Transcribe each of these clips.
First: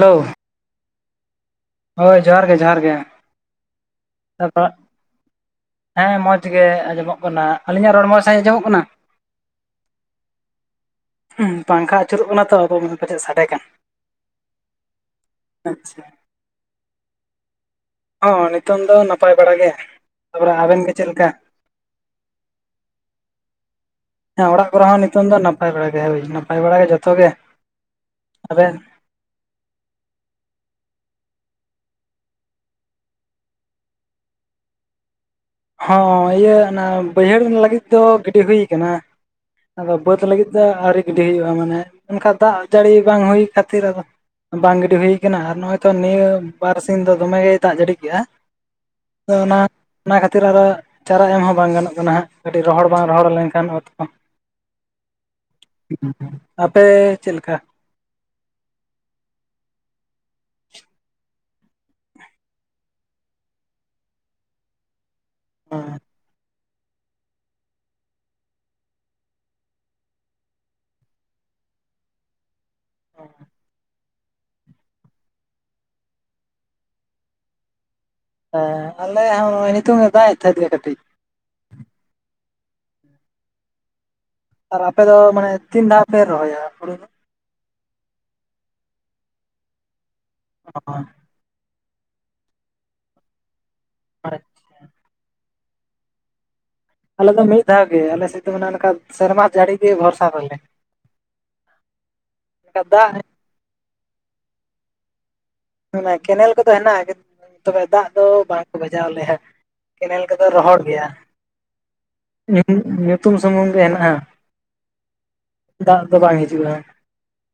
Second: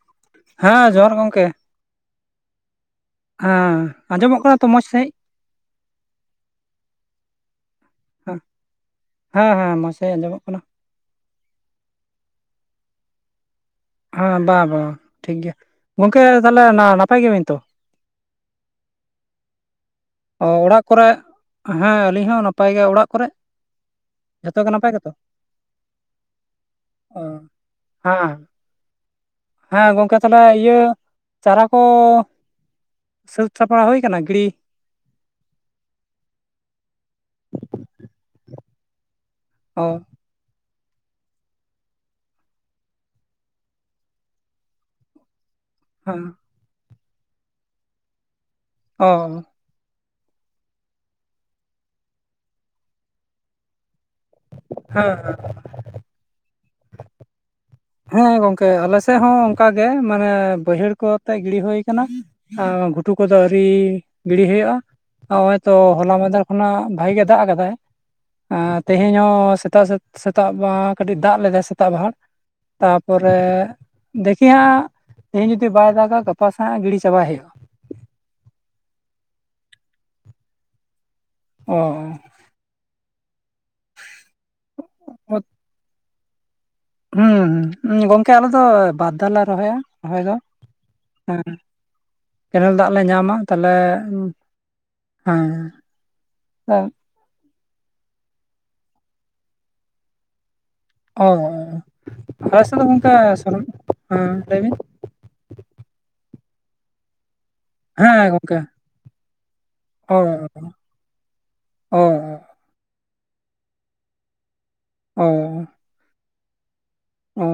Hello ᱦᱮᱸ ᱡᱚᱦᱟᱨ ᱜᱚᱝᱠᱮ᱾ ᱦᱳᱭ ᱡᱚᱦᱟᱨ ᱜᱮ ᱡᱚᱦᱟᱨ ᱜᱮ ᱦᱮᱸ ᱟᱸᱡᱚᱢᱚᱜ ᱠᱟᱱᱟ ᱛᱚ ᱛᱟᱨᱯᱚᱨ ᱢᱚᱡᱽ ᱥᱟᱦᱤᱡ? ᱦᱮᱸ ᱢᱚᱸᱡᱽ ᱜᱮ ᱟᱸᱡᱚᱢᱚᱜ ᱠᱟᱱᱟ᱾ ᱟᱞᱤᱧᱟᱜ ᱨᱚᱲ ᱢᱚᱡᱽ ᱥᱟᱺᱦᱤᱡ ᱟᱸᱡᱚᱢᱚᱜ ᱠᱟᱱᱟ? ᱦᱮᱸ ᱦᱮᱸ ᱢᱚᱡᱽ ᱥᱟᱦᱤᱡ ᱟᱸᱡᱚᱢᱚᱜ ᱠᱟᱱᱟ᱾ ᱯᱟᱝᱠᱷᱟ ᱟᱹᱪᱩᱨᱚᱜ ᱠᱟᱱᱟ ᱛᱚ ᱟᱫᱚ ᱯᱟᱪᱮᱫ ᱥᱟᱰᱮ ᱠᱟᱱ ᱦᱮᱸ ᱵᱟᱝ ᱵᱟᱝ ᱴᱷᱤᱠ ᱜᱮᱭᱟ, ᱟᱪᱪᱷᱟ ᱜᱚᱝᱠᱮ ᱛᱟᱦᱚᱞᱮ ᱱᱟᱯᱟᱭ ᱜᱮᱭᱟ ᱵᱤᱱ? ᱦᱚᱸ ᱱᱤᱛᱚᱝ ᱫᱚ ᱱᱟᱯᱟᱭ ᱵᱟᱲᱟ ᱜᱮ᱾ ᱚ ᱛᱟᱯᱚᱨᱮ ᱟᱵᱮᱱ ᱚᱲᱟᱜ ᱜᱮ ᱪᱮᱫ ᱠᱚᱨᱮ ᱞᱮᱠᱟ? ᱦᱮᱸ ᱟᱹᱞᱤᱧ ᱦᱚᱸ ᱱᱟᱯᱟᱭ ᱜᱮ ᱚᱲᱟᱜ ᱠᱚᱨᱮ, ᱦᱮᱸ ᱡᱷᱚᱛᱚ ᱚᱲᱟᱜ ᱜᱮ ᱠᱚᱨᱮ ᱱᱟᱯᱟᱭ ᱦᱚᱸ ᱜᱮᱛᱚ ᱱᱤᱛᱚᱝ ᱫᱚ ᱱᱟᱯᱟᱭ ᱵᱟᱲᱟ ᱜᱮ ᱦᱳᱭ ᱱᱟᱯᱟᱭ ᱵᱟᱲᱟ ᱜᱮ ᱡᱚᱛᱚ ᱚ ᱜᱮ᱾ ᱦᱮᱸ ᱟᱵᱮᱱ ᱦᱮᱸ ᱜᱚᱝᱠᱮ ᱛᱟᱦᱚᱞᱮ ᱤᱭᱟᱹ ᱪᱟᱨᱟ ᱠᱚ, ᱥᱟᱹᱛ ᱥᱟᱯᱲᱟᱣ ᱦᱩᱭ ᱟᱠᱟᱱᱟ ᱜᱤᱲᱤ, ᱦᱚᱸ ᱤᱭᱟᱹ ᱚᱱᱟ ᱵᱟᱹᱭᱦᱟᱹᱲ ᱞᱟᱹᱜᱤᱫ ᱫᱚ ᱜᱟᱹᱰᱤ ᱦᱩᱭᱩ ᱠᱟᱱᱟ, ᱚ ᱟᱫᱚ ᱵᱟᱹᱫᱽ ᱞᱟᱹᱜᱤᱫ ᱫᱚ ᱟᱹᱣᱨᱤ ᱜᱤᱰᱤ ᱦᱩᱭᱩᱜᱼᱟ ᱢᱟᱱᱮ ᱚᱱᱠᱟᱟᱱ ᱫᱟᱜ ᱡᱟᱹᱲᱤ ᱵᱟᱝ ᱦᱩᱭ ᱠᱷᱟᱹᱛᱤᱨ ᱟᱫᱚ, ᱵᱟᱝ ᱜᱤᱰᱤ ᱦᱩᱭ ᱠᱟᱱᱟ, ᱟᱨ ᱱᱚᱜᱼᱚᱭ ᱛᱚ ᱦᱮᱸ ᱱᱤᱭᱟᱹ ᱵᱟᱨᱥᱤᱧ ᱫᱚ ᱫᱚᱢᱮᱜᱮᱭ ᱫᱟᱜ ᱡᱟᱹᱲᱤ ᱠᱮᱜᱼᱟ᱾ ᱟᱫᱚ [unintelligible] ᱚᱱᱟ ᱚᱱᱟ ᱠᱷᱟᱹᱛᱤᱨ ᱟᱨᱚ ᱪᱟᱨᱟ ᱮᱢ ᱦᱚᱸ ᱵᱟᱝ ᱜᱟᱱᱚᱜ ᱠᱟᱱᱟ ᱦᱟᱸᱜ ᱠᱟᱹᱴᱤᱡ ᱨᱚᱦᱚᱲ ᱵᱟᱝ ᱨᱚᱦᱚᱲ ᱞᱮᱱᱠᱷᱟᱱ ᱚᱛ ᱠᱚ᱾ ᱦᱮᱸ ᱦᱮᱸ ᱟᱯᱮ ᱪᱮᱫ ᱞᱮᱠᱟ? ᱦᱮᱸ ᱜᱚᱝᱠᱮ ᱟᱞᱮ ᱥᱮᱫ ᱦᱚᱸ ᱚᱱᱠᱟ ᱜᱮ ᱢᱟᱱᱮ ᱵᱟᱹᱭᱦᱟᱹᱲ ᱠᱚᱛᱮ ᱜᱤᱰᱤᱤ ᱦᱩᱭ ᱟᱠᱟᱱᱟ᱾ ᱜᱷᱩᱴᱩ ᱠᱚᱫᱚ ᱟᱹᱨᱤ ᱜᱤᱲᱤ ᱦᱩᱭᱩᱜᱼᱟ, ᱦᱚᱜᱼᱚᱭ ᱛᱚ ᱦᱮᱸ ᱦᱚᱞᱟ ᱢᱟᱫᱷᱮᱨ ᱚᱱᱟ ᱵᱷᱟᱜᱤ ᱜᱮ ᱫᱟᱜ ᱟᱠᱟᱫᱟᱭ᱾ ᱛᱮᱦᱮᱧ ᱦᱚᱸ ᱥᱮᱛᱟᱜ ᱥᱮᱛᱟᱜ ᱠᱟᱹᱴᱤᱡ ᱫᱟᱜ ᱞᱮᱫᱟᱭ ᱥᱮᱛᱟᱜ ᱵᱟᱦᱟ᱾ ᱛᱟᱯᱚᱨᱮ ᱫᱮᱠᱷᱤ ᱦᱟᱸᱜ ᱛᱮᱦᱤᱧ ᱡᱩᱫᱤ ᱵᱟᱭ ᱫᱟᱜᱟ ᱜᱟᱯᱟᱥᱮ ᱦᱟᱸᱜ ᱜᱤᱲᱤ ᱪᱟᱵᱟᱭ ᱦᱩᱭᱩᱜᱼᱟ᱾ ᱦᱮᱸ ᱟᱞᱮ ᱦᱚᱸ ᱱᱚᱜᱼᱚᱭ ᱱᱤᱛᱚᱝᱮ ᱫᱟᱜ-ᱮ ᱛᱟᱦᱮᱸᱫ ᱜᱮ ᱠᱟᱹᱴᱤᱡ᱾ ᱚᱻ ᱟᱨ ᱟᱯᱮ ᱫᱚ ᱢᱟᱱᱮ ᱛᱤᱱ ᱫᱷᱟᱣ ᱯᱮ ᱨᱚᱦᱚᱭᱟ ᱦᱩᱲᱩ ᱫᱚ? ᱦᱩᱸ ᱜᱚᱝᱠᱮ ᱟᱞᱮᱫ ᱫᱚ ᱵᱟᱨ ᱫᱷᱟᱣ ᱞᱮ ᱨᱚᱦᱚᱭᱟ ᱨᱚᱦᱚᱭ ᱫᱚ᱾ [unintelligible] ᱦᱮᱸ ᱠᱮᱱᱮᱞ ᱫᱟᱜ ᱞᱮ ᱧᱟᱢᱟ᱾ ᱛᱟᱦᱚᱞᱮ, ᱦᱮᱸ ᱟᱞᱮ ᱫᱚ ᱢᱤᱫ ᱫᱷᱟᱣ ᱜᱮ ᱟᱞᱮ ᱥᱮᱫ ᱫᱚ ᱢᱟᱱᱮ ᱚᱱᱠᱟ ᱥᱮᱨᱢᱟ ᱡᱟᱹᱲᱤ ᱜᱮ ᱵᱷᱚᱨᱥᱟ ᱛᱟᱞᱮ᱾ ᱚᱻ ᱟᱞᱮᱥᱮᱜ ᱚᱱᱠᱟ ᱫᱚ ᱫᱟᱜ ᱜᱚᱱᱠᱟ ᱥᱚᱨ ᱦᱮᱸ ᱞᱟᱹᱭ ᱵᱤᱱ ᱦᱩ ᱚᱱᱟ ᱠᱮᱱᱮᱞ ᱠᱚᱫᱚ ᱦᱮᱱᱟᱜᱼᱟ ᱛᱚᱵᱮ ᱫᱟᱜ ᱫᱚ ᱦᱮᱸ ᱜᱚᱝᱠᱮ ᱵᱟᱝᱠᱚ ᱵᱟᱡᱟᱣ ᱟᱞᱮᱭᱟ, ᱠᱮᱱᱮᱞ ᱠᱚᱫᱚ ᱨᱚᱦᱚᱲ ᱜᱮᱭᱟ᱾ ᱚᱻ ᱚ ᱧᱩᱛᱩᱢ ᱥᱩᱢᱩᱝ ᱜᱮ ᱦᱮᱱᱟᱜᱼᱟ, ᱚ ᱫᱟᱜ ᱫᱚ ᱵᱟᱝ ᱦᱤᱡᱩᱜᱼᱟ᱾ ᱚ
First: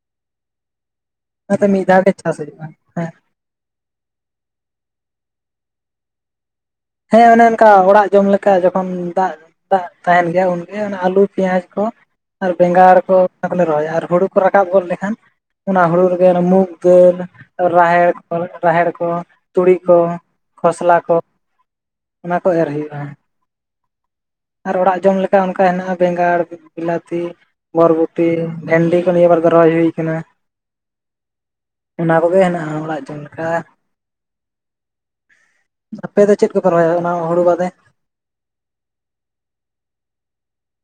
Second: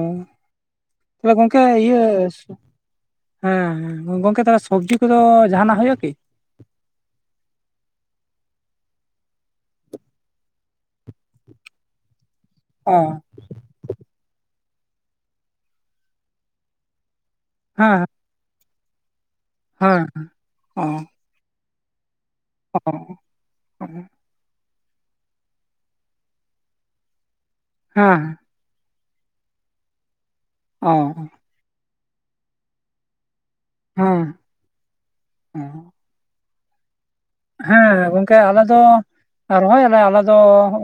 ᱛᱟᱦᱚᱞᱮ ᱜᱚᱝᱠᱮ ᱚᱱᱟᱛᱮ ᱢᱤᱫ ᱤᱭᱟᱹ ᱫᱷᱟᱣ ᱜᱮ ᱪᱟᱥ ᱦᱩᱭᱩᱜᱼᱟ ᱦᱮᱸ ᱦᱮᱸ ᱦᱮᱸ ᱜᱚᱢᱠᱮ ᱛᱟᱞᱦᱮ ᱥᱚᱵᱽᱡᱤ ᱠᱚᱫᱚ ᱡᱟᱦᱟᱱᱟᱜ ᱦᱩᱭᱩᱜᱼᱟ ᱠᱤ? ᱦᱮᱸ ᱚᱱᱮ ᱚᱱᱠᱟ ᱚᱲᱟᱜ ᱡᱚᱢ ᱞᱮᱠᱟ ᱡᱚᱠᱷᱚᱱ ᱫᱟᱜ ᱫᱟᱜ ᱛᱟᱦᱮᱱ ᱜᱮᱭᱟ ᱩᱱᱜᱮ ᱚᱱᱮ ᱟᱞᱩ, ᱯᱮᱸᱭᱟᱡᱽ ᱠᱚ ᱟᱨ ᱵᱮᱸᱜᱟᱲ ᱠᱚ ᱚ ᱚᱱᱟ ᱠᱚᱞᱮ ᱨᱚᱦᱚᱭᱟ ᱟᱨ ᱦᱩᱲᱩ ᱠᱚ ᱨᱟᱠᱟᱵ ᱜᱚᱫ ᱞᱮᱠᱷᱟᱱ ᱚᱱᱟ ᱦᱩᱲᱩ ᱨᱮᱜᱮ ᱢᱩᱜᱽ ᱫᱟᱹᱞ, ᱦᱮᱸ ᱨᱟᱦᱮᱲ, ᱨᱟᱦᱮᱲ ᱠᱚ ᱛᱩᱲᱤ ᱠᱚ ᱦᱮᱸ ᱚ ᱠᱷᱚᱥᱞᱟ ᱠᱚ ᱚᱱᱟ ᱠᱚ ᱮᱨ ᱚ ᱦᱩᱭᱩᱜᱼᱟ᱾ [unintelligible] ᱟᱨ ᱚᱲᱟᱜ ᱡᱚᱢ ᱞᱮᱠᱟ ᱚᱱᱠᱟ ᱦᱮᱱᱟᱜᱼᱟ ᱵᱮᱸᱜᱟᱲ, ᱵᱤᱞᱟᱹᱛᱤ, ᱵᱚᱨᱵᱚᱴᱤ, ᱵᱷᱮᱱᱰᱤ ᱠᱚ ᱱᱤᱭᱟᱹ ᱵᱟᱨ ᱨᱚᱦᱚᱭ ᱦᱩᱭ ᱠᱟᱱᱟ᱾ ᱚ ᱚᱱᱟ ᱠᱚᱜᱮ ᱦᱮᱱᱟᱜᱼᱟ ᱚᱲᱟᱜ ᱡᱚᱢ ᱞᱮᱠᱟ᱾ ᱦᱮᱸ ᱚᱸ ᱟᱯᱮ ᱫᱚ ᱪᱮᱫ ᱠᱚᱯᱮ ᱨᱚᱦᱚᱭᱟ ᱚᱱᱟ ᱦᱩᱲᱩ ᱵᱟᱫᱮ? ᱠᱮ ᱟᱞᱮ ᱫᱚ ᱨᱚᱦᱚᱭᱟᱞᱮ ᱟᱞᱮ ᱫᱚ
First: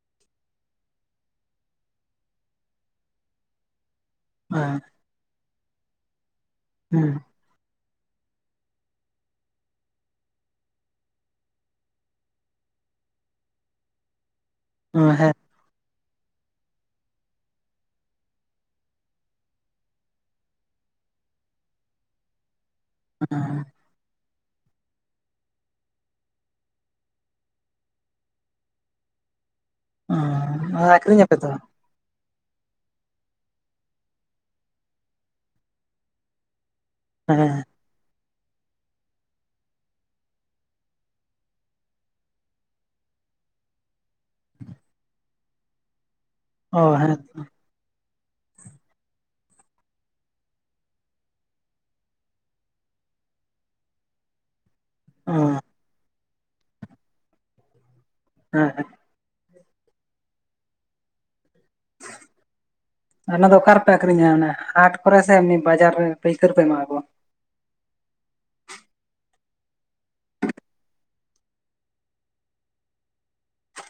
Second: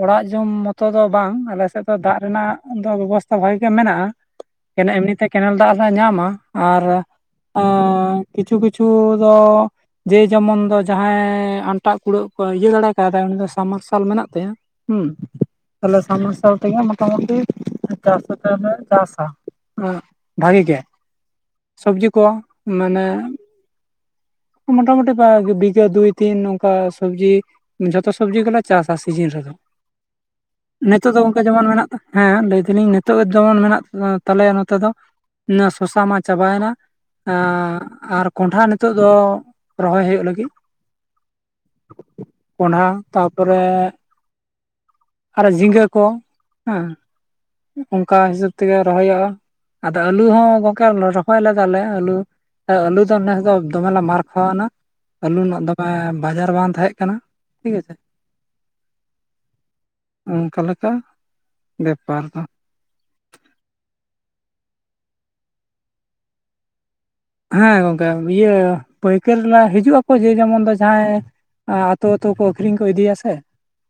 ᱚᱲᱟᱜ ᱡᱚᱢ ᱢᱚᱛᱚ ᱫᱚ ᱵᱟᱝ ᱟᱞᱮᱥᱮᱫ ᱫᱚ ᱫᱟᱜ ᱨᱮᱱᱟᱜ ᱫᱚ ᱵᱮᱵᱚᱥ ᱛᱷᱟ ᱵᱷᱟᱜᱤ ᱜᱮ ᱢᱮᱱᱟᱜᱼᱟ ᱮᱢᱱᱤᱛᱮ ᱠᱮᱱᱮᱞ ᱫᱟᱜ ᱞᱮ ᱧᱟᱢᱟ ᱟᱨ ᱦᱮᱸ ᱠᱤᱪᱷᱩ ᱠᱤᱪᱷᱩ ᱫᱚ ᱡᱮ ᱡᱮᱢᱚᱱ ᱫᱚ ᱡᱟᱦᱟᱸᱭ ᱟᱱᱴᱟᱜ ᱠᱩᱲᱟᱹᱜ ᱠᱚ ᱤᱭᱟᱹ ᱫᱟᱲᱮ ᱠᱟᱫᱟᱭ ᱩᱱᱤ ᱫᱚ ᱥᱟᱢ ᱢᱟᱨᱥᱟᱞ ᱢᱮᱱᱟᱜ ᱛᱟᱭᱟ ᱦᱮᱸ ᱦᱩᱸ ᱦᱮᱸ ᱛᱟᱦᱞᱮ ᱥᱟᱢ ᱢᱟᱨᱥᱟᱞ ᱛᱮᱜᱮ ᱢᱚᱴᱟᱢᱩᱴᱤ ᱪᱟᱥ ᱛᱮᱞᱮ ᱪᱟᱥᱟ, ᱵᱷᱟᱜᱤ ᱜᱮ ᱥᱚᱵᱽᱡᱤ ᱠᱚ ᱢᱟᱱᱮ [unintelligible] ᱢᱚᱴᱴᱟᱢᱩᱴᱤ ᱯᱟ ᱵᱤᱜᱮ ᱫᱩᱭ ᱫᱤᱱ ᱱᱚᱝᱠᱟ ᱥᱚᱵᱽᱡᱤ ᱡᱚᱛᱚ ᱥᱚᱵᱽᱡᱤ ᱜᱮᱞᱮ ᱪᱟᱥᱟ ᱥᱤᱡᱤᱱ ᱨᱮᱫᱚ ᱱᱤᱛᱳᱜ ᱫᱚ ᱟᱹᱠᱷᱨᱤᱧ ᱟᱯᱮ ᱜᱚᱢᱠᱮ ᱛᱚ ᱡᱮᱢᱚᱱ ᱢᱮᱱᱟᱜ ᱦᱮᱸ ᱞᱟᱹᱭ ᱫᱟᱞᱤᱧ ᱱᱤᱛᱚᱜ ᱡᱮᱢᱚᱱ ᱢᱮᱱᱟᱜ ᱛᱟᱞᱮᱭᱟ ᱱᱚᱛᱮ ᱫᱚ ᱚᱱᱟ ᱥᱚᱥᱟ ᱢᱟ ᱪᱟᱵᱟᱭᱮᱱᱟ ᱦᱮᱸ ᱟᱨ ᱠᱚᱸᱰᱷᱟ ᱱᱤᱛᱚᱜ ᱫᱚ ᱨᱚᱦᱚᱭ ᱦᱩᱭᱩᱜ ᱞᱟᱹᱜᱤᱫ ᱠᱚᱸᱰᱷᱟ ᱛᱟᱯᱚᱨᱮ ᱟᱨᱚ ᱡᱷᱤᱸᱜᱟᱹ ᱠᱚ ᱦᱮᱸ ᱚᱱᱠᱟ ᱦᱤᱥᱟᱹᱵ ᱛᱮᱜᱮ ᱨᱚᱦᱚᱭᱚᱜᱼᱟ ᱟᱫᱚ ᱟᱹᱞᱩ ᱦᱚᱸ ᱜᱚᱝᱠᱮ ᱨᱚᱦᱚᱭ ᱞᱮᱫᱟ ᱞᱮ ᱟᱹᱞᱩ ᱟᱹᱞᱩ ᱫᱚ ᱱᱮᱥ ᱫᱚ ᱫᱚᱢᱮ ᱞᱮ ᱢᱟᱨ ᱠᱷᱟᱣ ᱮᱱᱟ ᱟᱹᱞᱩ ᱚ ᱨᱮᱱᱟᱜ ᱫᱚᱢᱮ ᱵᱟᱡᱟᱨ ᱵᱟᱝ ᱛᱟᱦᱮᱸ ᱠᱟᱱᱟ ᱴᱷᱤᱠ ᱟᱪᱷᱮ ᱦᱮᱸ ᱚᱱᱠᱟ ᱞᱮᱠᱟ ᱵᱮᱯᱟᱨ ᱫᱚ ᱚᱱᱟ ᱫᱚ ᱚᱠᱟ ᱨᱮᱯᱮ ᱟᱠᱷᱨᱤᱧᱟ ᱮ ᱦᱟᱴ ᱠᱚᱨᱮ ᱥᱮ ᱮᱢ ᱵᱟᱡᱟᱨ ᱨᱮ ᱯᱟᱹᱭᱠᱟᱹᱨᱯᱮ ᱮᱢᱟ ᱠᱚᱣᱟ ᱦᱮᱸ ᱜᱚᱝᱠᱮ ᱤᱭᱟᱹ ᱯᱟᱹᱭᱠᱟᱹᱨᱞᱟ ᱦᱤᱡᱩᱜ ᱟᱠᱚ ᱡᱮ ᱡᱮᱢᱚᱱ ᱫᱚ ᱡᱟᱦᱟᱸᱭ ᱟᱹᱛᱩ ᱟᱹᱛᱩ ᱟᱠᱷᱨᱤᱧ ᱠᱚ ᱤᱫᱤᱭᱟ ᱥᱮ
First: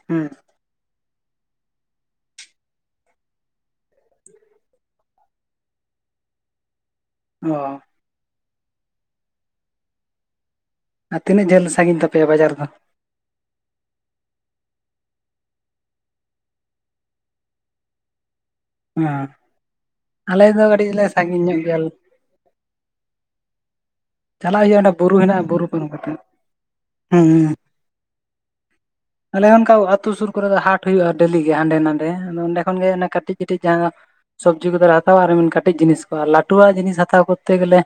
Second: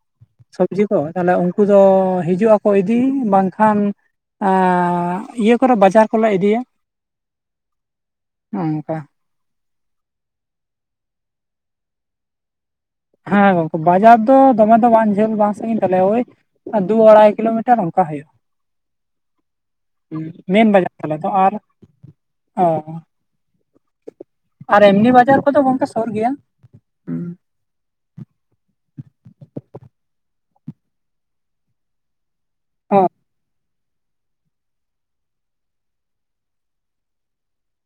ᱦᱮᱸ ᱥᱚᱵᱽᱡᱤ ᱠᱚ ᱛᱟᱦᱚᱞᱮ ᱩᱱᱠᱩ ᱫᱚ ᱦᱤᱡᱩᱜ ᱟᱠᱚ ᱤᱫᱤ ᱵᱟᱝᱠᱷᱟᱱ ᱤᱭᱟᱹ ᱠᱚᱨᱮ ᱵᱟᱡᱟᱨ ᱠᱚᱞᱮ ᱤᱫᱤᱭᱟ ᱚ ᱦᱚᱸ ᱚᱱᱠᱟ ᱟᱨ ᱛᱤᱱᱟᱹᱜ ᱡᱷᱟᱹᱞ ᱥᱟᱺᱜᱤᱧ ᱛᱟᱯᱮᱭᱟ ᱵᱟᱡᱟᱨ ᱫᱚ ᱦᱮᱸ ᱜᱚᱝᱠᱮ ᱵᱟᱡᱟᱨ ᱫᱚ ᱫᱚᱢᱮ ᱫᱚ ᱵᱟᱝ ᱡᱷᱟᱹᱞ ᱵᱟᱝ ᱥᱟᱺᱜᱤᱧ ᱛᱟᱞᱮᱭᱟ ᱳᱭ ᱟᱨ ᱫᱩ ᱟᱲᱟᱭ ᱠᱤᱞᱳ ᱢᱤᱴᱟᱨ ᱚᱱᱠᱟ ᱦᱩᱭᱩᱜᱼᱟ᱾ ᱦᱚᱸ ᱟᱞᱮ ᱫᱚ ᱢᱮᱱ ᱠᱟᱹᱴᱤᱡ ᱵᱟᱡᱟᱨ ᱞᱮ ᱛᱟᱞᱮ ᱫᱚ ᱥᱟᱺᱜᱤᱧ ᱟᱨ ᱧᱚᱜ ᱜᱮᱭᱟ ᱞᱮ ᱚ ᱪᱟᱞᱟᱜ ᱦᱩᱭᱩᱜᱼᱟ ᱟᱨ ᱚᱸᱰᱮ ᱮᱢᱱᱤ ᱵᱩᱨᱩ ᱵᱟᱡᱟᱨ ᱦᱮᱼᱱᱟ ᱠᱚᱫᱚ ᱵᱩᱨᱩ ᱜᱚᱝᱠᱮ ᱯᱟᱨᱚᱢ ᱥᱩᱨ ᱠᱟᱛᱮᱫ ᱜᱮᱭᱟ ᱦᱮᱸ ᱟᱞᱮ ᱚᱱᱠᱟ ᱟᱛᱩ ᱥᱩᱨ ᱠᱚᱨᱮ ᱫᱚ ᱦᱟᱸᱴ ᱦᱩᱭᱩᱜᱼᱟ ᱰᱮᱞᱤ ᱜᱮ ᱦᱟᱸᱰᱮ ᱱᱟᱰᱮ ᱟᱫᱚ ᱚᱸᱰᱮ ᱠᱷᱚᱱ ᱜᱮ ᱚᱱᱮ ᱚ ᱠᱟᱹᱴᱤᱡ ᱠᱟᱹᱴᱤᱡ ᱡᱟᱦᱟᱸ ᱥᱚᱵᱽᱡᱤ ᱠᱚᱫᱚᱞᱮ ᱦᱟᱛᱟᱣᱟ ᱟᱨ ᱠᱟᱹᱴᱤᱡ ᱡᱤᱱᱤᱥ ᱠᱚ ᱟᱨ ᱞᱟᱹᱴᱩᱣᱟᱜ ᱡᱤᱱᱤᱥ ᱦᱟᱛᱟᱣ ᱠᱚᱨᱛᱮ ᱜᱮᱞᱮ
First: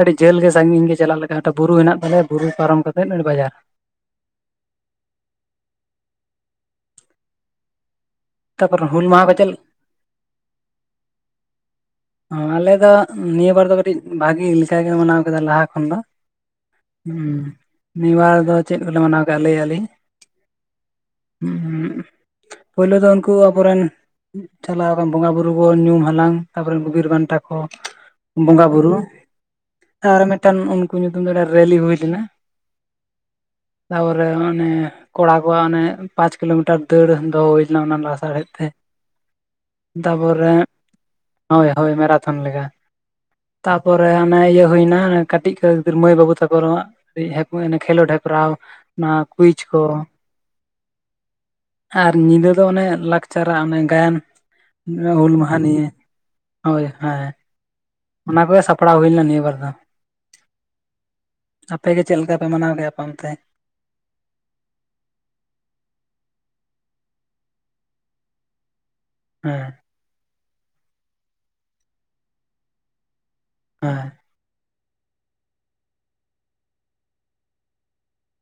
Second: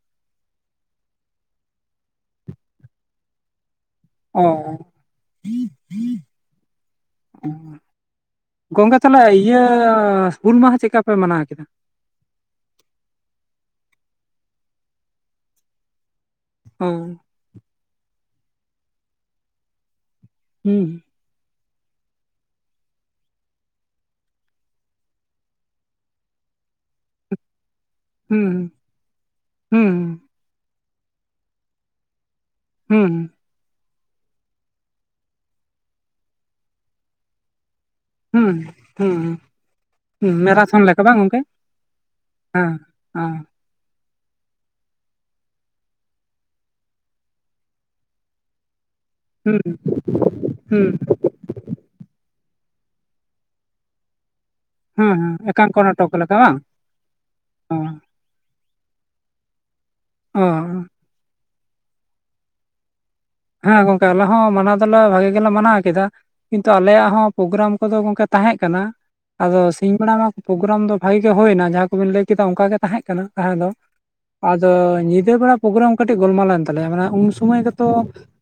ᱟᱹᱰᱤ ᱡᱟᱹᱞ ᱜᱮ ᱥᱟᱺᱜᱤᱧ ᱜᱮ ᱪᱟᱞᱟᱜ ᱞᱮᱠᱟ ᱵᱩᱨᱩ ᱦᱮᱱᱟᱜ ᱛᱟᱞᱮᱭᱟ ᱵᱩᱨᱩ ᱯᱟᱨᱚᱢ ᱠᱟᱛᱮᱫ ᱚᱰᱮ ᱵᱟᱡᱟᱨ ᱚ ᱛᱟᱯᱚᱨ ᱜᱚᱝᱠᱮ ᱦᱩᱞ ᱛᱟᱦᱚᱞᱮ ᱢᱟᱦᱟ ᱠᱚ ᱪᱮᱫ ᱤᱭᱟᱹ ᱦᱩᱞ ᱢᱟᱦᱟ ᱪᱮᱠᱟ ᱯᱮ ᱢᱟᱱᱟᱣ ᱠᱮᱫᱟ? ᱚ ᱟᱞᱮ ᱫᱚ ᱱᱤᱭᱟᱹ ᱵᱟᱨ ᱫᱚ ᱠᱟᱹᱴᱤᱡ ᱵᱷᱟᱜᱤ ᱞᱮᱠᱟ ᱜᱮ ᱢᱟᱱᱟᱣ ᱠᱮᱫᱟ ᱞᱟᱦᱟ ᱠᱷᱚᱱ ᱫᱚ ᱚ ᱦᱮᱸ ᱱᱤᱭᱟᱹᱵᱟᱨ ᱫᱚ ᱪᱮᱫ ᱠᱚᱞᱮ ᱢᱟᱱᱟᱣ ᱠᱟᱜᱼᱟ ᱞᱟᱹᱭ ᱟᱞᱤᱧ ᱦᱩᱸᱸ ᱦᱩᱸ ᱯᱳᱭᱞᱩ ᱫᱚ ᱩᱱᱠᱩ ᱟᱵᱚᱨᱮᱱ ᱪᱟᱞᱟᱣ ᱟᱠᱟᱱ ᱵᱚᱸᱜᱟ ᱵᱩᱨᱩ ᱠᱟᱱ ᱧᱩᱢ ᱦᱟᱞᱟᱝ ᱟᱵᱚ ᱨᱮᱱ ᱵᱤᱨ ᱵᱟᱱᱴᱟ ᱠᱚ ᱦᱩᱸ ᱵᱚᱸᱜᱟ ᱵᱩᱨᱩ ᱟᱨ ᱦᱩᱸ ᱢᱤᱫ ᱴᱟᱝ ᱩᱱᱠᱩ ᱧᱩᱛᱩᱢ ᱫᱚ ᱨᱮᱞᱤ ᱦᱩᱭ ᱞᱮᱱᱟ᱾ ᱦᱩᱸ ᱛᱟᱯᱚᱨᱮ ᱚᱱᱮ ᱠᱚᱲᱟ ᱠᱚᱣᱟᱜ ᱚᱱᱮ ᱯᱟᱸᱪ ᱠᱤᱞᱳᱢᱤᱴᱟᱨ ᱫᱟᱹᱲ ᱫᱚᱦᱚ ᱦᱩᱭ ᱞᱮᱱᱟ ᱚᱱᱟ ᱞᱟᱥ ᱦᱩᱸ ᱦᱩᱸ ᱛᱟᱯᱚᱨᱮ ᱢᱮᱨᱟᱛᱷᱚᱱ ᱞᱮᱠᱟ ᱵᱟᱝ ᱜᱚᱝᱠᱮ ᱦᱳᱭ ᱦᱳᱭ ᱢᱮᱨᱟᱛᱷᱚᱱ ᱞᱮᱠᱟ ᱦᱮᱸ ᱦᱮᱸ ᱛᱟᱯᱚᱨᱮ ᱟᱱᱮ ᱤᱭᱟᱹ ᱦᱩᱭᱱᱟ ᱠᱟᱹᱴᱤᱡ ᱠᱚ ᱜᱤᱫᱟᱨ ᱢᱟᱹᱭ ᱵᱟᱹᱵᱩ ᱛᱟᱠᱚ ᱠᱷᱮᱞᱳᱰ ᱦᱮᱯᱨᱟᱣ ᱚᱱᱟ ᱠᱩᱭᱤᱡ ᱦᱩᱸ ᱠᱚ ᱦᱩᱸ ᱟᱨ ᱧᱤᱫᱟᱹ ᱫᱚ ᱚᱱᱮ ᱞᱟᱠᱪᱟᱨᱟᱜ ᱚᱱᱮ ᱜᱟᱭᱟᱱ ᱦᱩᱸ ᱦᱩᱞ ᱢᱟᱦᱟ ᱱᱤᱭᱮ [unintelligible] ᱦᱳᱭ ᱦᱮᱸ ᱚ ᱚᱱᱟ ᱠᱚᱜᱮ ᱥᱟᱯᱲᱟᱣ ᱦᱩᱭ ᱞᱮᱱᱟ ᱱᱤᱭᱟᱹᱵᱟᱨ ᱫᱚ᱾ ᱚ ᱟᱯᱮᱜᱮ ᱪᱮᱫ ᱞᱮᱠᱟ ᱯᱮ ᱢᱟᱱᱟᱣ ᱜᱮᱭᱟ ᱯᱮ ᱚᱱᱛᱮ? ᱦᱮᱸ ᱜᱚᱝᱠᱮ ᱟᱞᱮ ᱦᱚᱸ ᱢᱟᱱᱟᱣ ᱫᱚᱞᱮ ᱵᱷᱟᱜᱤ ᱜᱮᱞᱮ ᱢᱟᱱᱟᱣ ᱠᱮᱫᱟ ᱾ ᱠᱤᱱᱛᱩ ᱟᱞᱮᱭᱟᱜ ᱦᱚᱸ ᱯᱨᱳᱜᱨᱟᱢ ᱠᱚᱫᱚ ᱜᱚᱝᱠᱮ ᱛᱟᱦᱮᱸᱜ ᱠᱟᱱᱟ ᱾ ᱟᱫᱚ ᱦᱮᱸ ᱥᱤᱧ ᱵᱮᱲᱟ ᱢᱟ ᱯᱨᱳᱜᱨᱟᱢ ᱫᱚ ᱵᱷᱟᱜᱤ ᱜᱮ ᱦᱩᱭᱱᱟ ᱡᱟᱦᱟᱸ ᱠᱚᱵᱤᱱ ᱞᱟᱹᱭ ᱠᱮᱫᱟ ᱚᱝᱠᱟ ᱜᱮ ᱛᱟᱦᱮᱸ ᱠᱟᱱᱟ ᱛᱟᱦᱮᱸ ᱫᱚ ᱦᱮᱸ ᱟᱫᱚ ᱧᱤᱫᱟᱹ ᱵᱮᱲᱟ ᱯᱨᱳᱜᱨᱟᱢ ᱠᱟᱹᱴᱤᱡ ᱜᱳᱞᱢᱟᱞᱮᱱ ᱛᱟᱞᱮᱭᱟ ᱢᱟᱱᱮ ᱩᱱ ᱥᱚᱢᱚᱭ ᱜᱮᱛᱚ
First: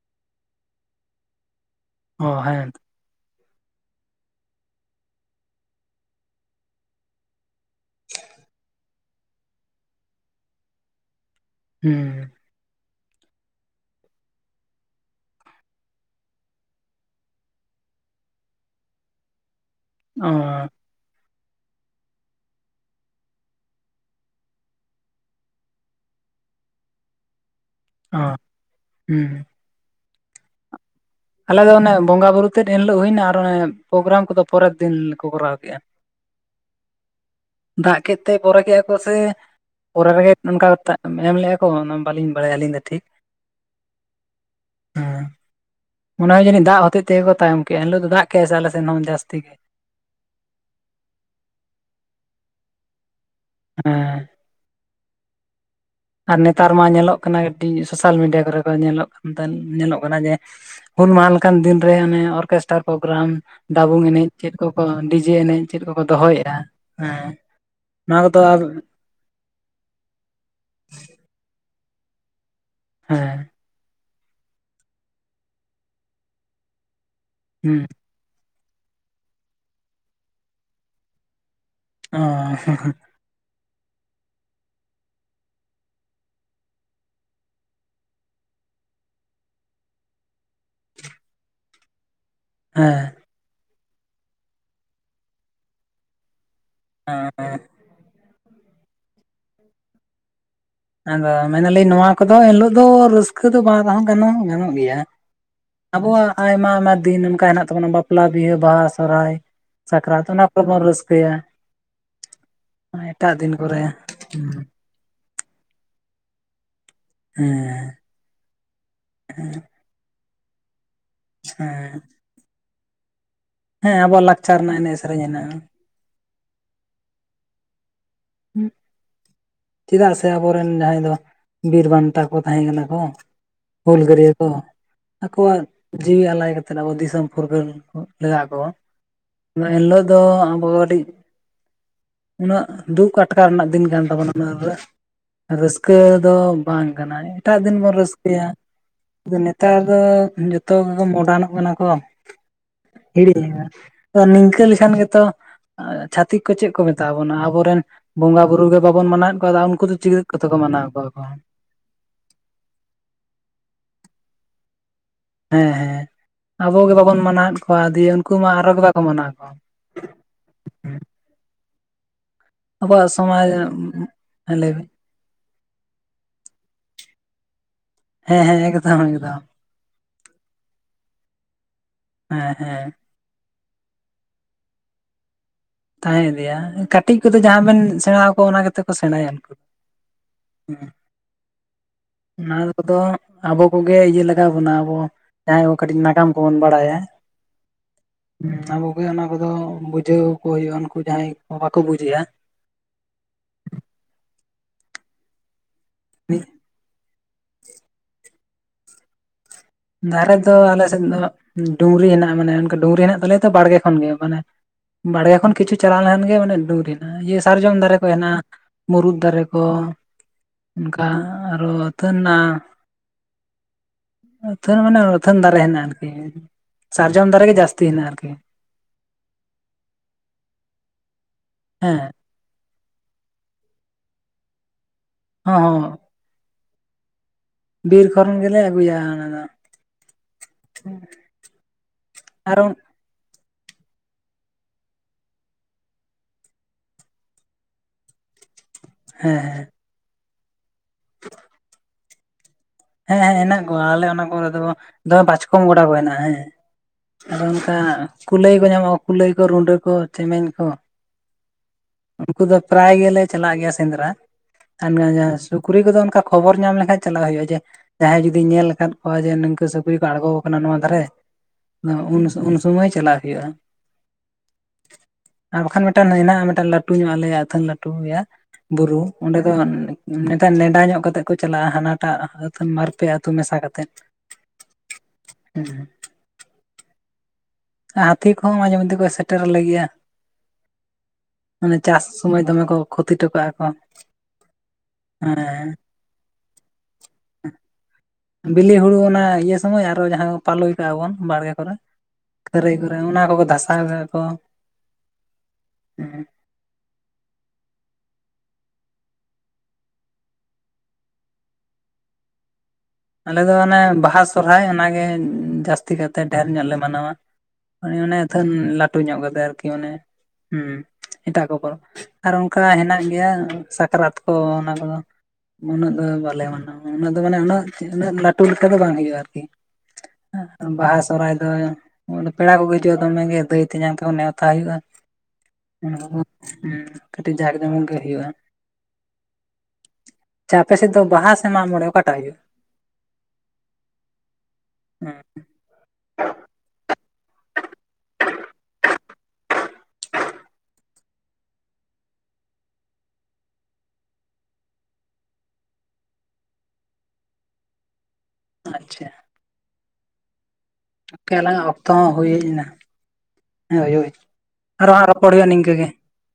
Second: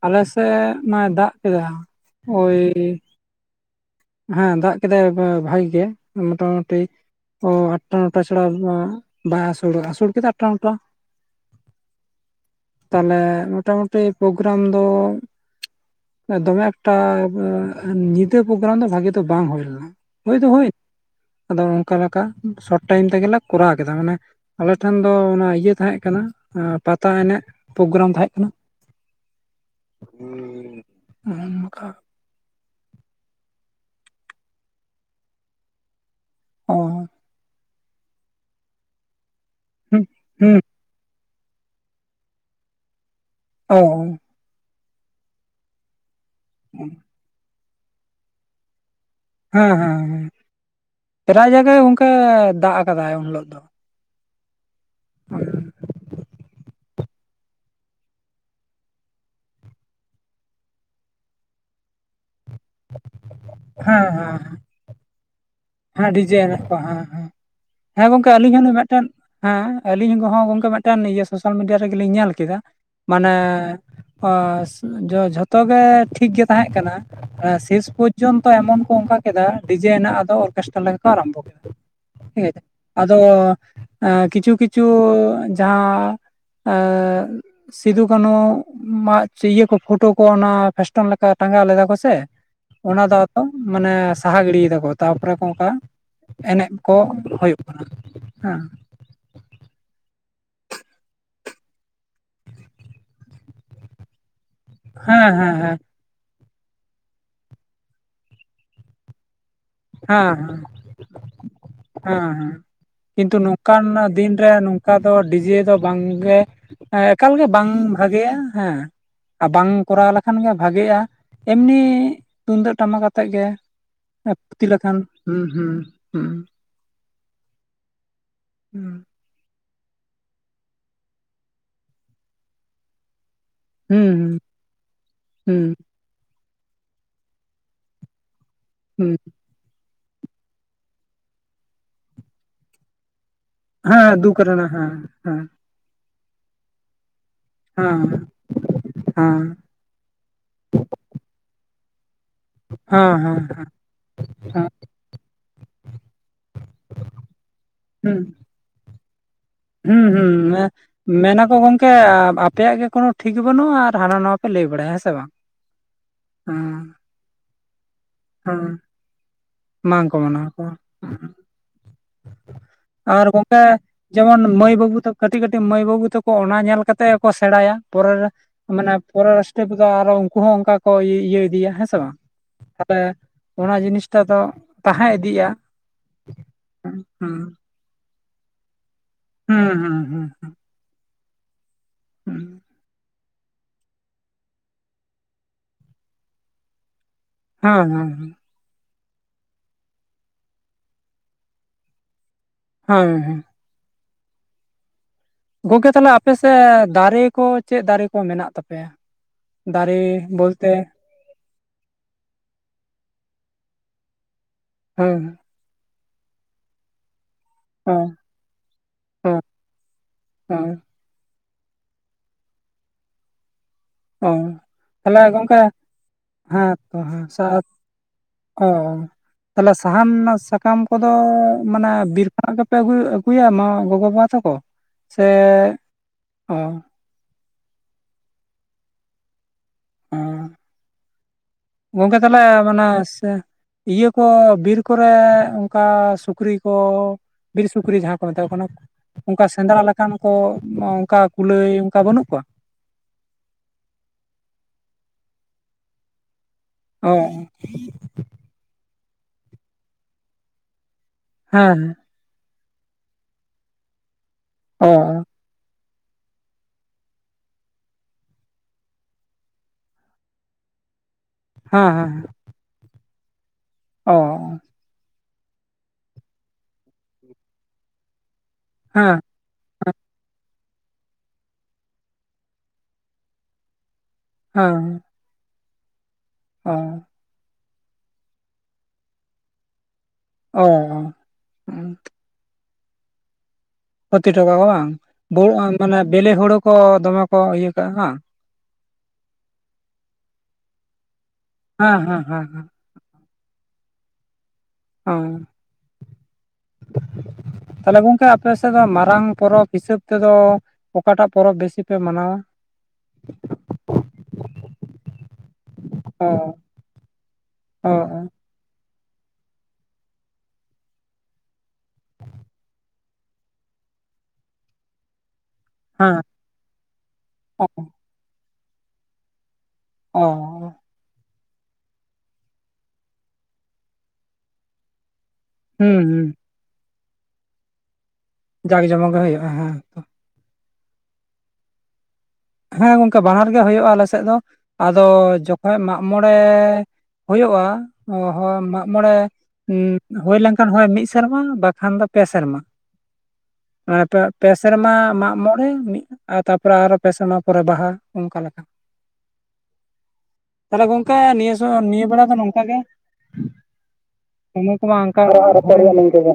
ᱟᱞᱮ ᱥᱮᱜ ᱢᱟᱭ ᱫᱟᱜ ᱠᱮᱫᱟ, ᱚ ᱳᱭ ᱦᱮᱸ ᱦᱮᱸ ᱫᱟᱜ ᱠᱮᱫᱟᱭ ᱵᱟ - ᱵᱷᱟᱜᱤ ᱜᱮ ᱢᱚᱴᱟ ᱢᱩᱴᱤ ᱚ ᱟᱴᱴᱟ ᱱᱚᱴᱟ ᱪᱷᱟᱲᱟ ᱵᱟᱭ ᱟᱥᱩᱲᱟ ᱟᱥᱩᱲ ᱠᱮᱫᱟᱭ ᱟᱴᱴᱟ ᱱᱚᱴᱟ ᱦᱩᱸ ᱛᱟᱦᱞᱮ ᱢᱳᱴᱟᱢᱩᱴᱤ ᱯᱨᱳᱜᱨᱟᱢ ᱫᱚ ᱫᱚᱢᱮ ᱮᱠᱴᱟ ᱮ ᱧᱤᱫᱟᱹ ᱯᱨᱳᱜᱨᱟᱢ ᱫᱚ ᱵᱷᱟᱜᱤ ᱫᱚ ᱵᱟᱝ ᱦᱩᱭ ᱞᱮᱱᱟ ᱚ ᱦᱳᱭ ᱫᱚ ᱦᱳᱭ ᱟᱫᱚ ᱚᱱᱠᱟ ᱞᱮᱠᱟ ᱥᱚᱴ ᱴᱟᱭᱤᱢ ᱛᱮᱜᱮᱞᱮ ᱠᱚᱨᱟᱣ ᱠᱮᱫᱟ ᱢᱟᱱᱮ ᱟᱞᱮ ᱴᱷᱮᱱ ᱫᱚ ᱚᱱᱟ ᱤᱭᱟᱹ ᱛᱟᱦᱮᱸ ᱠᱟᱱᱟ ᱯᱟᱛᱟ ᱮᱱᱮᱡ ᱯᱨᱳᱜᱨᱟᱢ ᱚ ᱛᱟᱦᱮᱸ ᱠᱟᱱᱟ ᱾ ᱦᱩᱸ [inaudible] ᱟᱞᱮ ᱫᱚ ᱚᱱᱠᱟ ᱚᱱᱮ ᱵᱚᱸᱜᱟᱼ ᱵᱩᱨᱩ ᱛᱮᱫ ᱮᱱᱦᱤᱞᱳᱜ ᱦᱩᱭᱱᱟ ᱟᱨ ᱚᱱᱮ ᱯᱨᱳᱜᱨᱟᱢ ᱠᱚᱫᱚ ᱯᱚᱨᱮᱨ ᱫᱤᱱ ᱠᱚ ᱠᱚᱨᱟᱣ ᱠᱮᱜᱼᱟ ᱾ ᱚ ᱫᱟᱜ ᱠᱮᱫᱛᱮ ᱯᱚᱨᱮ ᱠᱮᱜᱼᱟ ᱠᱚ ᱥᱮ ᱦᱩᱸ ᱯᱚᱨᱮ ᱨᱮᱜᱮ ᱦᱩᱸ ᱚᱱᱠᱟ ᱫᱟ ᱮᱢ ᱞᱮᱼᱟ ᱠᱚ ᱚᱱᱟ ᱵᱟᱹᱞᱤᱧ ᱵᱟᱲᱟᱭᱟ ᱟᱹᱞᱤᱧ ᱫᱚ ᱴᱷᱤᱠ ᱚ ᱦᱮᱸ ᱚᱱᱟ ᱡᱟᱱᱤᱡ ᱫᱟᱜ ᱦᱮᱸ ᱦᱚᱛᱮᱡ ᱛᱮᱜᱮ ᱛᱟᱭᱚᱢ ᱠᱮᱫᱮᱜᱼᱟ ᱮᱱ ᱦᱤᱞᱳᱜ ᱫᱚ ᱫᱟᱜ ᱠᱮᱫᱮᱜᱼᱟ ᱥᱮ ᱟᱞᱮ ᱥᱮᱱ ᱦᱚᱸ ᱡᱟᱹᱥᱛᱤ ᱜᱮ ᱦᱮᱸ ᱦᱮᱸ ᱦᱮᱸ ᱯᱨᱟᱭ ᱡᱟᱭᱜᱟᱭ ᱚᱱᱠᱟ ᱫᱟᱜ ᱟᱠᱟᱫᱟᱭ ᱩᱱ ᱦᱤᱞᱳ ᱫᱚ ᱦᱮᱸ ᱟᱨ ᱱᱮᱛᱟᱨ ᱢᱟ ᱧᱮᱞᱚᱜ ᱠᱟᱱᱟ ᱠᱟ. ᱴᱤᱜ ᱥᱳᱥᱟᱞ ᱢᱤᱰᱤᱭᱟ ᱠᱚᱨᱮ ᱠᱚ ᱧᱮᱞᱚᱜ ᱧᱮᱞᱚᱜ ᱠᱟᱱᱟ ᱡᱮ ᱦᱩᱞ ᱢᱟᱦᱟ ᱞᱮᱠᱟᱱ ᱫᱤᱱ ᱨᱮ ᱚᱱᱮ ᱚᱨᱠᱮᱥᱴᱨᱟ ᱯᱨᱳᱜᱨᱟᱢ ᱰᱟᱵᱩᱝ ᱦᱮᱸ ᱮᱱᱮᱡ ᱦᱮᱸ ᱪᱮᱫ ᱠᱚ - ᱠᱚ ᱰᱤᱡᱮ ᱮᱱᱮᱡ ᱪᱮᱫ ᱠᱚᱠᱚ ᱦᱮᱸ ᱰᱤᱡᱮ ᱫᱚᱦᱚᱭᱮᱜᱼᱟ ᱮᱱᱮᱡ ᱠᱚ ᱦᱮᱸ ᱦᱮᱸ ᱦᱮᱸ ᱱᱚᱣᱟ ᱜᱚᱝᱠᱮ ᱠᱚᱫᱚ ᱟᱹᱞᱤᱧ ᱦᱚᱸ ᱞᱤ ᱢᱤᱫᱴᱮᱱ ᱦᱮᱸ ᱟᱹᱞᱤᱧ ᱜᱚᱦᱚᱸ ᱜᱚᱢᱠᱮ ᱢᱤᱫᱴᱮᱱ ᱥᱳᱥᱟᱞ ᱢᱤᱰᱤᱭᱟ ᱨᱮᱜᱮᱞᱤᱧ ᱧᱮᱞ ᱠᱮᱫᱟ ᱢᱟᱱᱮ ᱦᱮᱸ ᱯᱟᱥ ᱡᱷᱚᱛᱚ ᱜᱮ ᱴᱷᱤᱠ ᱜᱮ ᱛᱟᱦᱮᱸ ᱠᱟᱱᱟ ᱟᱱᱮ ᱦᱩᱸ ᱥᱮᱥ ᱯᱩ ᱡᱚᱱᱛᱚ ᱮᱢᱚᱱ ᱠᱚ ᱚᱱᱠᱟ ᱠᱮᱫᱟ ᱰᱤᱢᱮ ᱮᱱᱮ ᱟᱫᱚ ᱚᱨᱠᱮᱥᱴᱟᱨ ᱞᱮᱠᱟ ᱠᱚ ᱟᱨᱟᱢᱵᱷᱚ ᱠᱮᱫᱟ ᱚ ᱦᱮᱸ ᱟᱫᱚ ᱮᱸ ᱠᱤᱪᱷᱩ ᱠᱤᱪᱷᱩ ᱡᱟᱦᱟ ᱮ.. ᱫ ᱥᱤᱫᱩ ᱠᱟᱹᱱᱩᱟᱜ ᱢᱟ ᱤᱭᱟᱹ ᱠᱚ ᱯᱷᱳᱴᱳ ᱠᱚ ᱚᱱᱟ ᱯᱷᱮᱥᱴᱚᱱ ᱞᱮᱠᱟ ᱴᱟᱸᱜᱟᱣ ᱞᱮᱫᱟ ᱠᱚᱥᱮ ᱚᱱᱟ ᱦᱮᱸ ᱫᱚ ᱟᱫᱚ ᱢᱟᱱᱮ ᱥᱟᱦᱟ ᱜᱤᱰᱤᱭ ᱮᱫᱟᱠᱚ ᱛᱟᱨᱯᱚᱨᱮ ᱠᱚ ᱚᱱᱠᱟ ᱮᱱᱮᱡ ᱠᱚ ᱦᱩᱭᱩᱜ ᱠᱟᱱᱟ ᱦᱮᱸ ᱟᱫᱚ ᱢᱮᱱᱱᱟᱞᱤᱧ ᱱᱚᱣᱟ ᱠᱚᱫᱚ ᱮᱱᱦᱤᱞᱳᱜ ᱫᱚ ᱨᱟᱹᱥᱠᱟᱹ ᱫᱚ ᱵᱟᱝ ᱨᱮᱦᱚᱸ ᱜᱟᱱ ᱜᱟᱱᱚᱜ ᱜᱮᱭᱟ ᱦᱮᱸ ᱦᱮᱸ ᱦᱮᱸ ᱟᱵᱚᱣᱟᱜ ᱟᱭᱢᱟ ᱟᱭᱢᱟ ᱫᱤᱱ ᱚᱱᱠᱟ ᱦᱮᱱᱟᱜ ᱛᱟᱵᱚᱱᱟ ᱵᱟᱯᱞᱟ ᱵᱤᱦᱟᱹ ᱵᱟᱦᱟ ᱥᱚᱨᱦᱟᱭ ᱥᱟᱠᱨᱟᱛ ᱦᱮᱸ ᱚᱱᱟ ᱠᱚᱨᱮ ᱵᱚ ᱨᱟᱹᱥᱠᱟ. ᱭᱟ ᱦᱮᱸ ᱦᱮᱸ ᱠᱤᱱᱛᱩ ᱠᱚᱨᱮ ᱱᱚᱝᱠᱟᱱ ᱦᱮᱸ ᱫᱤᱱᱨᱮ ᱱᱚ ᱠᱟ ᱫᱚ ᱰᱤᱡᱮ ᱫᱚ ᱵᱟᱝᱜᱮ ᱦᱮᱸ ᱮᱠᱟᱞ ᱜᱮ ᱵᱟᱝ ᱦᱮᱸ ᱵᱷᱟᱜᱮᱜᱼᱟ ᱦᱮᱸ ᱟᱨ ᱵᱟᱝ ᱠᱚᱨᱟᱣ ᱞᱮᱠᱷᱟᱱ ᱜᱮ ᱵᱷᱟᱜᱮᱜᱼᱟ ᱮᱢᱱᱤ ᱛᱩᱢᱫᱟᱹᱜ ᱴᱟᱢᱟᱠ ᱟᱛᱮᱫ ᱜᱮ ᱦᱮᱸ ᱟᱵᱚᱣᱟᱜ ᱞᱟᱠᱪᱟᱨ ᱞᱠᱛᱤ ᱨᱮᱱᱟᱜ ᱮᱱᱮᱡ ᱞᱮᱠᱷᱟᱱ ᱥᱮᱨᱮᱧ ᱦᱩᱸ ᱦᱮᱱᱟᱜᱼᱟ ᱦᱩᱸ ᱦᱩᱸ ᱦᱩᱸ ᱪᱮᱫᱟᱜ ᱥᱮ ᱟᱵᱚᱨᱮᱱ ᱡᱟᱦᱟᱸᱭ ᱫᱚ ᱵᱤᱨ ᱵᱟᱱᱴᱟ ᱠᱚ ᱛᱟᱦᱮᱸ ᱠᱟᱱᱟ ᱠᱚ ᱦᱩᱞ ᱜᱟᱹᱨᱤᱭᱟᱹ ᱦᱩᱸ ᱠᱚ ᱟᱠᱚᱣᱟᱜ ᱦᱩᱸ ᱡᱤᱣᱤ ᱟᱞᱟᱭ ᱠᱟᱛᱮᱫ ᱟᱵᱚ ᱫᱤᱥᱚᱢ ᱯᱷᱩᱨᱜᱟᱹᱞ ᱞᱮᱫᱟ ᱠᱚ ᱦᱩᱸ ᱮᱱᱟᱦᱤᱞᱚᱜ ᱫᱚ ᱟᱵᱚ ᱠᱟᱹᱴᱤᱡ ᱩᱱᱟᱹᱜ ᱫᱩᱠᱷ ᱟᱴ ᱮᱴᱟᱜ ᱨᱮᱱᱟᱜ ᱫᱤᱱ ᱦᱮᱸ ᱠᱟᱱ ᱛᱟᱵᱚᱱᱟ ᱫᱩᱠ ᱚᱱᱟ ᱨᱟᱹ ᱨᱮᱱᱟᱜ ᱨᱟᱹᱥ ᱦᱮᱸ ᱦᱮᱸ ᱨᱟᱹᱥᱠᱟᱹ ᱫᱚ ᱵᱟᱝ ᱠᱟᱱᱟ ᱮᱴᱟᱜ ᱫᱤᱱ ᱵᱚᱱ ᱦᱮᱸ ᱨᱟᱹᱥᱠᱟᱹᱭᱟ ᱦᱮᱸ ᱱᱮᱛᱟᱨ ᱫᱚ ᱛᱚ ᱜᱮᱠᱚ ᱢᱚᱰᱟᱨᱱᱚᱜ ᱠᱟᱱᱟ ᱠᱚ ᱦᱮᱸ ᱦᱮᱸ ᱦᱤᱲᱤᱧ ᱱᱤᱝᱠᱟᱹ ᱞᱮᱠᱷᱟᱱ ᱜᱮᱛᱚ ᱪᱷᱟᱛᱤᱠ ᱠᱚ ᱪᱮᱫ ᱠᱚ ᱢᱮᱛᱟᱣ ᱵᱚᱱᱟ ᱟᱵᱚᱨᱮᱱ ᱦᱮᱸ ᱵᱚᱸᱜᱟ ᱵᱩᱨᱩ ᱜᱮ ᱵᱟᱵᱚᱱ ᱢᱟᱱᱟᱣᱮᱫ ᱠᱚᱣᱟ ᱩᱱᱠᱩ ᱫᱚ ᱪᱤᱠᱟ ᱠᱟᱛᱮ ᱠᱚ ᱢᱟᱱᱟᱣ ᱠᱚᱣᱟ ᱠᱚ᱾ ᱠᱮ ᱟᱯᱮᱭᱟᱜ ᱜᱮ ᱠᱛᱱᱚ ᱴᱷᱤᱠ ᱵᱟᱹᱱᱩᱜᱼᱟ ᱟᱨ ᱦᱟᱱᱟ ᱱᱟᱶᱟ ᱯᱮ ᱞᱟᱹᱭ ᱵᱟᱲᱟᱭᱟ ᱦᱮᱸ ᱥᱮ ᱵᱟᱝ? ᱦᱮᱸ ᱦᱮᱸ ᱦᱮᱸ ᱟᱵᱚ ᱜᱮ ᱵᱟᱵᱚᱱ ᱢᱟᱱᱟᱣᱮᱫ ᱠᱚᱣᱟ ᱫᱤᱭᱮ ᱩᱱᱠᱩ ᱢᱟ ᱦᱮᱸ ᱟᱨᱦᱚᱸ ᱵᱟᱠᱚ ᱢᱟᱱᱟᱣ ᱠᱚᱣᱟ᱾ ᱵᱟᱝᱠᱚ ᱢᱟᱱᱟᱣ ᱠᱚᱣᱟ᱾ ᱟᱵᱚᱣᱟᱜ ᱟᱨ ᱥᱚᱢᱟᱡᱽ ᱜᱚᱝᱠᱮ ᱡᱮᱢᱚᱱ ᱦᱮᱸ ᱞᱟᱹᱭ ᱢᱟᱹᱭ ᱵᱤᱱ ᱵᱟᱹᱵᱩ ᱛᱟᱠᱚ, ᱠᱟᱹᱴᱤᱡ ᱠᱟᱹᱴᱤᱡ ᱢᱟᱹᱭ ᱵᱟᱹᱵᱩ ᱛᱟᱠᱚ ᱚᱱᱟ ᱧᱮᱞ ᱠᱟᱛᱮᱜ ᱜᱮ ᱠᱚ ᱥᱮᱬᱟᱭᱟ ᱯᱚᱨᱮ ᱨᱮ ᱦᱮᱸ ᱦᱮᱸ ᱢᱟᱱᱮ ᱮᱠᱫᱚᱢ ᱯᱚᱨᱮ ᱮᱠᱫᱚᱢ ᱟᱨᱚ ᱩᱱᱠᱩ ᱦᱚᱸ ᱚᱱᱠᱟ ᱠᱚ ᱤᱭᱟᱹ ᱤᱫᱤᱭᱟ ᱦᱮᱸ ᱥᱮ ᱵᱟᱝ ᱦᱮᱸ ᱦᱮᱸ ᱛᱟᱦᱚᱞᱮ ᱚᱱᱟ ᱡᱤᱱᱤᱥ ᱱᱤᱛᱚᱜ ᱫᱚ ᱛᱟᱦᱮᱸ ᱤᱫᱤᱜᱼᱟ᱾ ᱛᱟᱦᱮᱸ ᱤᱫᱤᱭᱟ ᱦᱩᱸ ᱠᱟᱹᱴᱤᱡ ᱠᱚᱫᱚ ᱡᱟᱦᱟᱸ ᱵᱮᱱ ᱥᱮᱬᱟ ᱟᱠᱚ ᱚᱱᱟ ᱜᱮᱛᱚ ᱠᱚ ᱥᱮᱬᱟᱭᱟ᱾ ᱩᱱᱠᱩ ᱦᱩᱸ ᱦᱩᱸ ᱦᱩᱸ ᱦᱩᱸ ᱚᱱᱟ ᱠᱚᱫᱚ ᱟᱵᱚ ᱠᱚᱜᱮ ᱤᱭᱟᱹ ᱞᱟᱜᱟᱣ ᱟᱵᱚᱱᱟ ᱟᱵᱚ ᱡᱟᱦᱟᱸᱭ ᱠᱚ ᱠᱟᱹᱴᱤᱡ ᱱᱟᱜᱟᱢ ᱠᱚᱵᱚᱱ ᱵᱟᱲᱟᱭᱟ, ᱦᱮᱸ ᱦᱮᱸ ᱦᱮᱸ ᱟᱵᱚ ᱠᱚ ᱜᱮ ᱚᱱᱟ ᱠᱚᱫᱚ ᱵᱩᱡᱷᱟᱹᱣ ᱟᱠᱚ ᱦᱩᱭᱩᱜᱼᱟ ᱩᱱᱠᱩ ᱡᱟᱦᱟᱸᱭ ᱠᱚ ᱵᱟᱠᱚ ᱵᱩᱡ ᱮᱜᱼᱟ᱾ [unintelligible] ᱜᱚᱝᱠᱮ ᱛᱟᱦᱚᱞᱮ ᱟᱯᱮ ᱢᱤᱫ ᱥᱮᱫ ᱫᱟᱨᱮ ᱠᱚ ᱪᱮᱫ ᱫᱟᱨᱮ ᱠᱚ ᱢᱮᱱᱟᱜ ᱛᱟᱯᱮᱭᱟ᱾ ᱫᱟᱨᱮ ᱫᱚ ᱟᱞᱮ ᱥᱮ ᱫᱚ, ᱰᱩᱝᱨᱤ ᱦᱮᱱᱟᱜᱼᱟ ᱢᱟᱱᱮ ᱚᱱᱠᱟ ᱰᱩᱝᱨᱤ ᱦᱮᱱᱟᱜ ᱛᱟᱞᱮᱭᱟ ᱛᱚ ᱵᱟᱲᱜᱮ ᱠᱷᱚᱱᱜᱮ ᱢᱟᱱᱮ ᱦᱮᱸ ᱵᱟᱲᱜᱮ ᱠᱷᱚᱱ ᱠᱤᱪᱷᱩ ᱪᱟᱞᱟᱣ ᱞᱮᱱ ᱜᱮ ᱢᱟᱱᱮ ᱰᱩᱝᱨᱤ, ᱤᱭᱟᱹ ᱥᱟᱨᱡᱚᱢ ᱫᱟᱨᱮ ᱠᱚ ᱦᱮᱸ ᱦᱮᱱᱟᱜᱼᱟ ᱢᱩᱨᱩᱫ ᱦᱮᱸ ᱫᱟᱨᱮ ᱠᱚ ᱦᱮᱸ ᱚᱱᱠᱟ [unintelligible] ᱚ ᱟᱹᱛᱷᱟᱹᱱ ᱢᱟᱱᱮ ᱛᱟᱦᱚᱞᱮ ᱟᱹᱛᱷᱟᱹᱱ ᱜᱚᱢᱠᱮ ᱫᱟᱨᱮ ᱦᱮᱱᱟᱜᱼᱟ ᱟᱨᱠᱤ ᱦᱮᱸᱛᱚ ᱥᱟᱨᱡᱚᱢ ᱫᱟᱨᱮ ᱜᱮ [unintelligible] ᱡᱟᱹᱥᱛᱤ ᱦᱮᱱᱟᱜᱼᱟ ᱟᱨᱠᱤ ᱚ ᱛᱟᱦᱚᱞᱮ ᱥᱟᱦᱟᱱ ᱨᱮᱱᱟᱜ ᱥᱟᱠᱟᱢ ᱠᱚᱫᱚ ᱢᱟᱱᱮ ᱦᱮᱸ ᱵᱤᱨ ᱚᱱᱟ ᱜᱮᱯᱮ ᱟᱹᱜᱩ ᱟᱹᱜᱩᱭᱟ ᱢᱟ ᱜᱚᱜᱚ ᱵᱟᱵᱟ ᱛᱟᱠᱚ ᱥᱮ ᱦᱚᱸ ᱦᱚᱸ ᱚ, ᱵᱤᱨ ᱠᱷᱚᱱ ᱜᱮᱞᱮ ᱟᱹᱜᱩᱭᱟ ᱚᱱᱟ ᱫᱚ᱾ ᱚ ᱜᱚᱝᱠᱮ ᱛᱟᱦᱞᱮ ᱟᱨᱚ ᱢᱟᱱᱮ ᱥᱮ ᱤᱭᱟᱹ ᱠᱚ ᱵᱤᱨ ᱠᱚᱨᱮ ᱚᱱᱠᱟ ᱥᱩᱠᱨᱤ ᱠᱚ, ᱵᱤᱨ ᱥᱩᱠᱨᱤ ᱡᱟᱦᱟᱸ ᱠᱚ ᱢᱮᱛᱟᱜ ᱠᱚ ᱠᱟᱱᱟ, ᱦᱮᱸ ᱚᱱᱠᱟ ᱦᱮᱸ ᱥᱮᱸᱫᱽᱨᱟ ᱞᱮᱠᱷᱟᱱ ᱠᱚ ᱚᱱᱠᱟ ᱠᱩᱞᱟᱹᱭ ᱚᱱᱠᱟ ᱵᱟᱹᱱᱩᱜ ᱠᱚᱣᱟ? ᱦᱮᱸ ᱦᱮᱸ ᱦᱮᱱᱟᱜ ᱠᱚᱣᱟ ᱟᱞᱮ ᱚᱱᱟ ᱠᱚᱨᱮ ᱫᱚ ᱫᱚᱢᱮ ᱵᱟᱡᱠᱚᱢ ᱜᱚᱰᱟ ᱠᱚ ᱦᱮᱱᱟᱜᱼᱟ ᱦᱮᱸ᱾ ᱚ ᱟᱸ ᱠᱩᱞᱟᱹᱭ ᱠᱚ ᱧᱟᱢᱚᱜᱼᱟ ᱠᱩᱞᱟᱹᱭ ᱠᱚ ᱨᱩᱸᱰᱟᱹ ᱠᱚ ᱪᱮᱢᱮᱱ ᱠᱚ᱾ ᱦᱮᱸᱦᱮᱸ ᱩᱱᱠᱩ ᱫᱚ ᱯᱨᱟᱭ ᱜᱮᱞᱮ ᱪᱟᱞᱟᱜ ᱜᱮᱭᱟ ᱥᱮᱸᱫᱽᱨᱟ ᱚ [unintelligible] ᱥᱩᱠᱨᱤ ᱠᱚᱫᱚ ᱚᱱᱠᱟ ᱠᱷᱚᱵᱚᱨ ᱧᱟᱢ ᱞᱮᱠᱷᱟᱱ ᱪᱟᱞᱟᱜ ᱦᱩᱭᱩᱜᱼᱟ᱾ ᱡᱮ ᱡᱟᱦᱟᱸᱭ ᱡᱩᱫᱤ ᱧᱮᱞ ᱟᱠᱟᱫ ᱠᱚᱣᱟ ᱡᱮ ᱱᱤᱝᱠᱟᱹ ᱥᱩᱠᱨᱤ ᱠᱚ ᱟᱬᱜᱚ ᱠᱟᱱᱟ ᱱᱚᱣᱟ ᱫᱷᱟᱨᱮ, ᱦᱮᱸ ᱩᱱ ᱦᱮᱸ ᱩᱱ ᱥᱚᱢᱚᱭ ᱪᱟᱞᱟᱜ ᱦᱩᱭᱩᱜᱼᱟ᱾ ᱚ ᱟᱨ ᱵᱟᱠᱷᱟᱱ ᱢᱤᱫᱴᱟᱝ ᱦᱮᱱᱟᱜᱼᱟ ᱢᱤᱫᱴᱟᱝ ᱞᱟᱹᱴᱩ ᱧᱚᱜ ᱟᱞᱮᱭᱟᱜ ᱟᱹᱛᱩ ᱞᱟᱹᱴᱩᱭᱟ ᱵᱩᱨᱩ ᱦᱮᱸ ᱚᱸᱰᱮ ᱟᱫᱚ ᱱᱮᱛᱟᱨ ᱱᱮᱰᱟ ᱧᱚᱜ ᱠᱟᱛᱮᱜ ᱠᱚ ᱪᱟᱞᱟᱜᱼᱟ ᱦᱟᱱᱟᱴᱟᱜ ᱵᱟᱨ ᱯᱮ ᱟᱹᱛᱩ ᱢᱮᱥᱟ ᱠᱟᱛᱮᱫ ᱦᱚᱸ [unintelligible] [unintelligible] ᱦᱟᱹᱛᱤ ᱠᱚᱦᱚᱸ ᱢᱟᱡᱷᱮ ᱢᱚᱫᱽᱫᱷᱮ ᱠᱚ ᱥᱮᱴᱮᱨ ᱟᱞᱮ ᱜᱮᱭᱟ ᱚ ᱢᱟᱱᱮ ᱪᱟᱥ ᱥᱚᱢᱚᱭ ᱫᱚᱢᱮ ᱠᱚ ᱠᱷᱚᱛᱤ ᱦᱚᱴᱚ ᱠᱟᱜᱼᱟ ᱠᱚ᱾ ᱠᱷᱚᱛᱤ ᱦᱚᱴᱚ ᱠᱟᱜ ᱠᱚ ᱦᱮᱸ ᱵᱟᱝ ᱢᱟᱱᱮ ᱵᱮᱞᱮ ᱦᱩᱲᱩ ᱠᱚ ᱫᱚᱢᱮ ᱠᱚ ᱤᱭᱟᱹ ᱠᱟᱜᱼᱟ ᱵᱟᱝ? ᱵᱤᱞᱤ ᱦᱩᱲᱩ ᱚᱱᱟ ᱤᱭᱟᱹ ᱥᱚᱢᱚᱭ ᱟᱨᱚ ᱡᱟᱦᱟᱸ ᱠᱚ ᱯᱟᱞᱚᱭ ᱠᱟᱜᱼᱟ ᱵᱚᱱ ᱵᱟᱲᱜᱮ ᱠᱚᱨᱮ ᱦᱮᱸ ᱦᱮᱸ ᱦᱮᱸ ᱦᱮᱸ ᱠᱷᱟᱹᱨᱟᱹᱭ ᱠᱚ ᱨᱮ᱾ ᱚᱱᱟ ᱠᱚᱠᱚ ᱫᱷᱟᱥᱟᱣ ᱟᱠᱚ᱾ ᱚ ᱛᱟᱦᱚᱞᱮ ᱜᱚᱝᱠᱮ ᱟᱯᱮ ᱥᱮᱫ ᱫᱚ ᱢᱟᱨᱟᱝ ᱯᱚᱨᱚᱵᱽ ᱦᱤᱥᱟᱹᱵ ᱛᱮᱫᱚ ᱚᱠᱟᱴᱟᱜ ᱯᱚᱨᱚᱵᱽ ᱵᱮᱥᱤ ᱯᱮ ᱢᱟᱱᱟᱣᱟ? ᱟᱞᱮ ᱫᱚ ᱚᱱᱮ ᱵᱟᱦᱟ ᱥᱚᱨᱦᱟᱭ ᱚᱱᱟᱜᱮ ᱡᱟᱹᱥᱛᱤ ᱠᱟᱛᱮ ᱚ ᱰᱷᱮᱨ ᱧᱚᱜ ᱞᱮ ᱢᱟᱱᱟᱣᱟ᱾ ᱚ ᱢᱟᱱᱮ ᱚᱱᱮ ᱟᱹᱛᱷᱟ. ᱱ ᱞᱟᱹᱴᱩ ᱧᱚᱜ ᱠᱟᱛᱮ ᱟᱨᱠᱤ ᱚᱱᱮ ᱦᱩᱸ, ᱮᱴᱟᱜ ᱠᱚᱠᱚ ᱟᱨ ᱚᱱᱠᱟ ᱦᱮᱱᱟᱜ ᱜᱮᱭᱟ ᱥᱟᱠᱨᱟᱛ ᱠᱚ ᱚᱱᱟ ᱠᱚᱫᱚ ᱩᱱᱟᱹᱜ ᱫᱚ ᱦᱮᱸ ᱵᱟᱞᱮ ᱢᱟᱱᱟᱣᱟ ᱩᱱᱟᱹᱜ ᱫᱚ ᱢᱟᱱᱮ ᱩᱱᱟᱹᱜ ᱩᱱᱟᱹᱜ ᱞᱟᱹᱴᱩ ᱞᱮᱠᱟ ᱫᱚ ᱵᱟᱝ ᱦᱩᱭᱩᱜᱼᱟ ᱟᱨᱠᱤ᱾ ᱚ [inaudible] ᱵᱟᱦᱟ ᱥᱚᱦᱚᱨᱟᱭ ᱫᱚ ᱯᱮᱲᱟ ᱠᱚᱠᱚ ᱦᱤᱡᱩᱜᱼᱟ ᱫᱚᱢᱮ ᱜᱮ ᱫᱟᱹᱭ ᱛᱮᱧᱟᱝ ᱛᱮᱠᱚ ᱱᱮᱣᱛᱟ ᱦᱩᱭᱩᱜᱼᱟ᱾ ᱩᱸ ᱦᱩᱸ ᱠᱟᱹᱴᱤᱡ ᱡᱠ ᱡᱚᱢᱚᱠ ᱜᱮ ᱦᱩᱭᱩᱜᱼᱟ᱾ ᱡᱟᱸᱠ ᱡᱚᱢᱚᱠ ᱜᱮ ᱦᱩᱭᱩᱜᱼᱟ ᱦᱮᱸ ᱛᱚ᱾ ᱪᱷᱟ ᱟᱯᱮᱥᱮᱫ ᱫᱚ ᱵᱟᱦᱟ ᱥᱮ ᱢᱟᱜᱚᱮ ᱚᱠᱟᱴᱟᱜ ᱦᱩᱭᱩᱜᱼᱟ? ᱦᱮᱸ ᱜᱚᱝᱠᱮ ᱵᱟᱱᱟᱨ ᱜᱮ ᱦᱩᱭᱩᱜᱼᱟ ᱟᱞᱮ ᱥᱮᱫ ᱫᱚ ᱟᱫᱚ ᱦᱩᱸ ᱡᱚᱠᱷᱚᱡ ᱢᱟᱜ ᱢᱚᱬᱮ ᱦᱩᱭᱩᱜᱭᱼᱟ ᱚᱦᱚ ᱢᱟᱜᱢᱚᱲᱮ ᱩᱸ ᱦᱩᱭ ᱞᱮᱱᱠᱷᱟᱱ ᱦᱳᱭ ᱢᱤᱫ ᱥᱮᱨᱢᱟ ᱵᱟᱠᱷᱟᱱ ᱫᱚ ᱯᱮ ᱥᱮᱨᱢᱟ᱾ ᱯᱮ ᱯᱮ ᱥᱮᱨᱢᱟ ᱢᱟᱜ ᱢᱚᱬᱮ ᱢᱤᱜ ᱛᱟᱯᱚᱨᱮ ᱟᱨᱚ ᱯᱮ ᱥᱮᱨᱢᱟ ᱯᱚᱨᱮ ᱵᱟᱦᱟ ᱚᱱᱠᱟ ᱞᱮᱠᱟ᱾ ᱟᱪᱪᱷᱟ ᱛᱟᱦᱞᱮ ᱜᱚᱝᱠ ᱱᱤᱭᱟᱹ ᱥᱚ ᱟᱞᱟᱝᱟᱜ ᱚᱠᱛᱚ ᱱᱤᱭᱟᱹ ᱦᱚᱸ ᱵᱮᱲᱟ ᱦᱩᱭ ᱫᱚ ᱦᱮᱡ ᱱᱚᱝᱠᱟ ᱮᱱᱟ ᱜᱮ, ᱦᱮᱸ ᱦᱳᱭ ᱦᱳᱭ ᱠᱚᱱᱚᱠᱚ ᱟᱨᱚ ᱵᱟᱝ ᱦᱟᱸᱜ ᱚᱝᱠᱟ ᱯᱚᱨᱮ ᱦᱩᱭᱩᱜᱼᱟ ᱟᱵᱟᱨ ᱱᱤᱝᱠᱟᱹ ᱨᱚᱯᱚᱲ ᱦᱳᱭᱳᱜᱼᱟ ᱱᱤᱝᱠᱟ. ᱜᱮ,